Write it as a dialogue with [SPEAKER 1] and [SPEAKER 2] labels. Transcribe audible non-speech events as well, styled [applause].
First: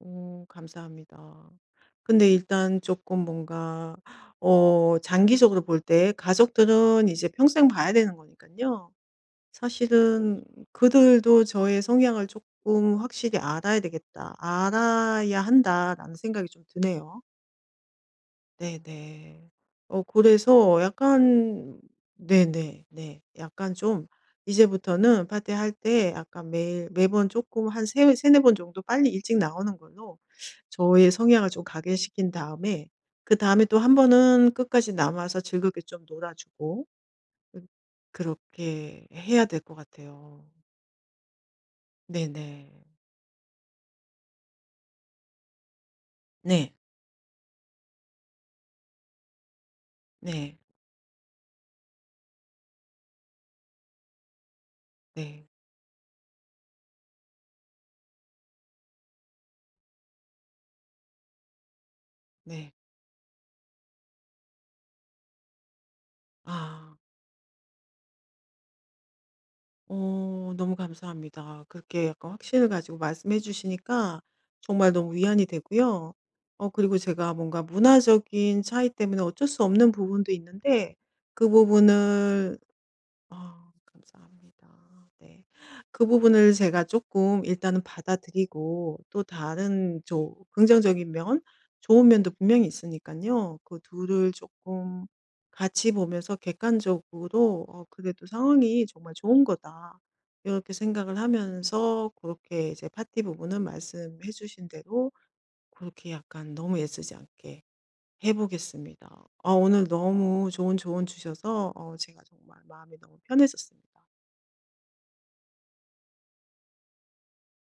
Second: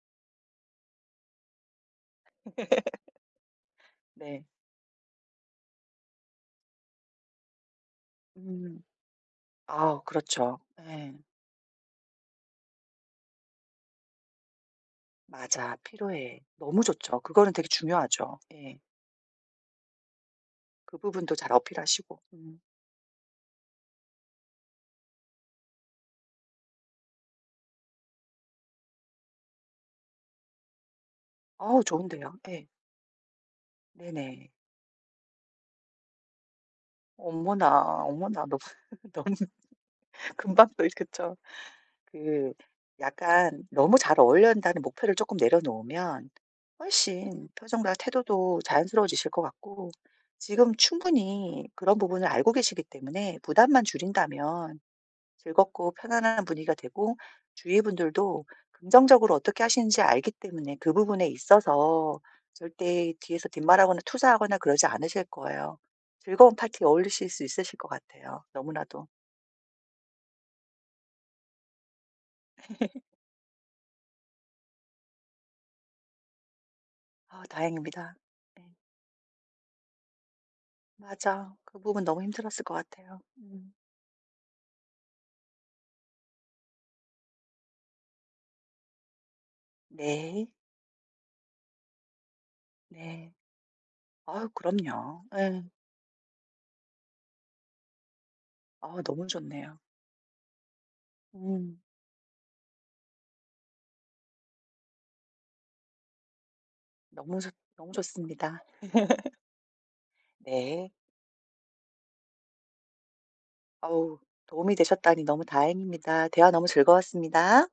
[SPEAKER 1] 오. 감사합니다. 근데
[SPEAKER 2] [laughs]
[SPEAKER 1] 일단 쪼끔 뭔가
[SPEAKER 2] 네.
[SPEAKER 1] 어 장기적으로 볼 때 가족들은 이제 평생 봐야 되는
[SPEAKER 2] 음.
[SPEAKER 1] 거니깐요.
[SPEAKER 2] 아우.
[SPEAKER 1] 사실은
[SPEAKER 2] 그렇죠. 예.
[SPEAKER 1] '그들도 저의 성향을 쪼끔 확실히 알아야 되겠다. 알아야
[SPEAKER 2] 맞아.
[SPEAKER 1] 한다.'라는
[SPEAKER 2] 피로에
[SPEAKER 1] 생각이 좀
[SPEAKER 2] 너무 좋죠.
[SPEAKER 1] 드네요.
[SPEAKER 2] 그거는 되게 중요하죠. 예.
[SPEAKER 1] 네네. 어. 그래서
[SPEAKER 2] 그 부분도 잘
[SPEAKER 1] 약간
[SPEAKER 2] 어필하시고 음.
[SPEAKER 1] 네네. 네. 약간 좀 이제부터는 파티할 때 약간 매일 매번 쪼끔 한 세 3-4 번 정도 빨리 일찍 나오는 걸로 저의 성향을 좀
[SPEAKER 2] 어우. 좋은데요.
[SPEAKER 1] 각인시킨
[SPEAKER 2] 예.
[SPEAKER 1] 다음에 그다음에 또 1
[SPEAKER 2] 네네.
[SPEAKER 1] 번은 끝까지 남아서 즐겁게 좀 놀아주고 음
[SPEAKER 2] 어머나. 어머나. 너
[SPEAKER 1] 그렇게
[SPEAKER 2] 너무
[SPEAKER 1] 해야 될 것 같아요.
[SPEAKER 2] 금방 또 이 그쵸. 그
[SPEAKER 1] 네네.
[SPEAKER 2] 약간 너무 잘 어울려야한다는 목표를 쪼끔 내려놓으면
[SPEAKER 1] 네.
[SPEAKER 2] 훨씬 표정과 태도도 자연스러워지실 것 같고
[SPEAKER 1] 네.
[SPEAKER 2] 지금 충분히 그런 부분을 알고 계시기 때문에 부담만 줄인다면
[SPEAKER 1] 네.
[SPEAKER 2] 즐겁고 편안한 분위기가 되고 주위 분들도 긍정적으로 어떻게 하시는지 알기 때문에 그 부분에 있어서
[SPEAKER 1] 네.
[SPEAKER 2] 절대 뒤에서 뒷말하거나 투자하거나 그러지 않으실 거예요. 즐거운 파티에
[SPEAKER 1] 아.
[SPEAKER 2] 어울리실 수 있으실 것 같아요 너무나도.
[SPEAKER 1] 어. 너무 감사합니다. 그렇게 약간 확신을 가지고
[SPEAKER 2] [laughs]
[SPEAKER 1] 말씀해 주시니까 정말 너무 위안이 되고요. 어. 그리고 제가
[SPEAKER 2] 아.
[SPEAKER 1] 뭔가
[SPEAKER 2] 다행입니다.
[SPEAKER 1] 문화적인
[SPEAKER 2] 네.
[SPEAKER 1] 차이 때문에 어쩔 수 없는 부분도 있는데 그
[SPEAKER 2] 맞아. 그 부분 너무
[SPEAKER 1] 부분을
[SPEAKER 2] 힘들었을 것 같아요.
[SPEAKER 1] 아
[SPEAKER 2] 음.
[SPEAKER 1] 감사합니다. 네. 그 부분을 제가 쪼끔 일단은 받아들이고 또 다른 조
[SPEAKER 2] 네.
[SPEAKER 1] 긍정적인 면 좋은 면도 분명히
[SPEAKER 2] 네.
[SPEAKER 1] 있으니깐요. 그 둘을
[SPEAKER 2] 아유.
[SPEAKER 1] 쪼끔
[SPEAKER 2] 그럼요. 예.
[SPEAKER 1] 같이 보면서 객관적으로 '어 그래도 상황이
[SPEAKER 2] 아유.
[SPEAKER 1] 정말
[SPEAKER 2] 너무
[SPEAKER 1] 좋은
[SPEAKER 2] 좋네요.
[SPEAKER 1] 거다.' 이렇게 생각을
[SPEAKER 2] 음.
[SPEAKER 1] 하면서 그렇게 이제 파티 부분은 말씀해 주신 대로 그렇게 약간 너무 애쓰지
[SPEAKER 2] 너무 좋
[SPEAKER 1] 않게
[SPEAKER 2] 너무
[SPEAKER 1] 해
[SPEAKER 2] 좋습니다.
[SPEAKER 1] 보겠습니다.
[SPEAKER 2] [laughs]
[SPEAKER 1] 아. 오늘 너무 좋은
[SPEAKER 2] 네.
[SPEAKER 1] 조언 주셔서 어 제가 정말 마음이 너무 편했었습니다.
[SPEAKER 2] 어우. 도움이 되셨다니 너무 다행입니다. 대화 너무 즐거웠습니다.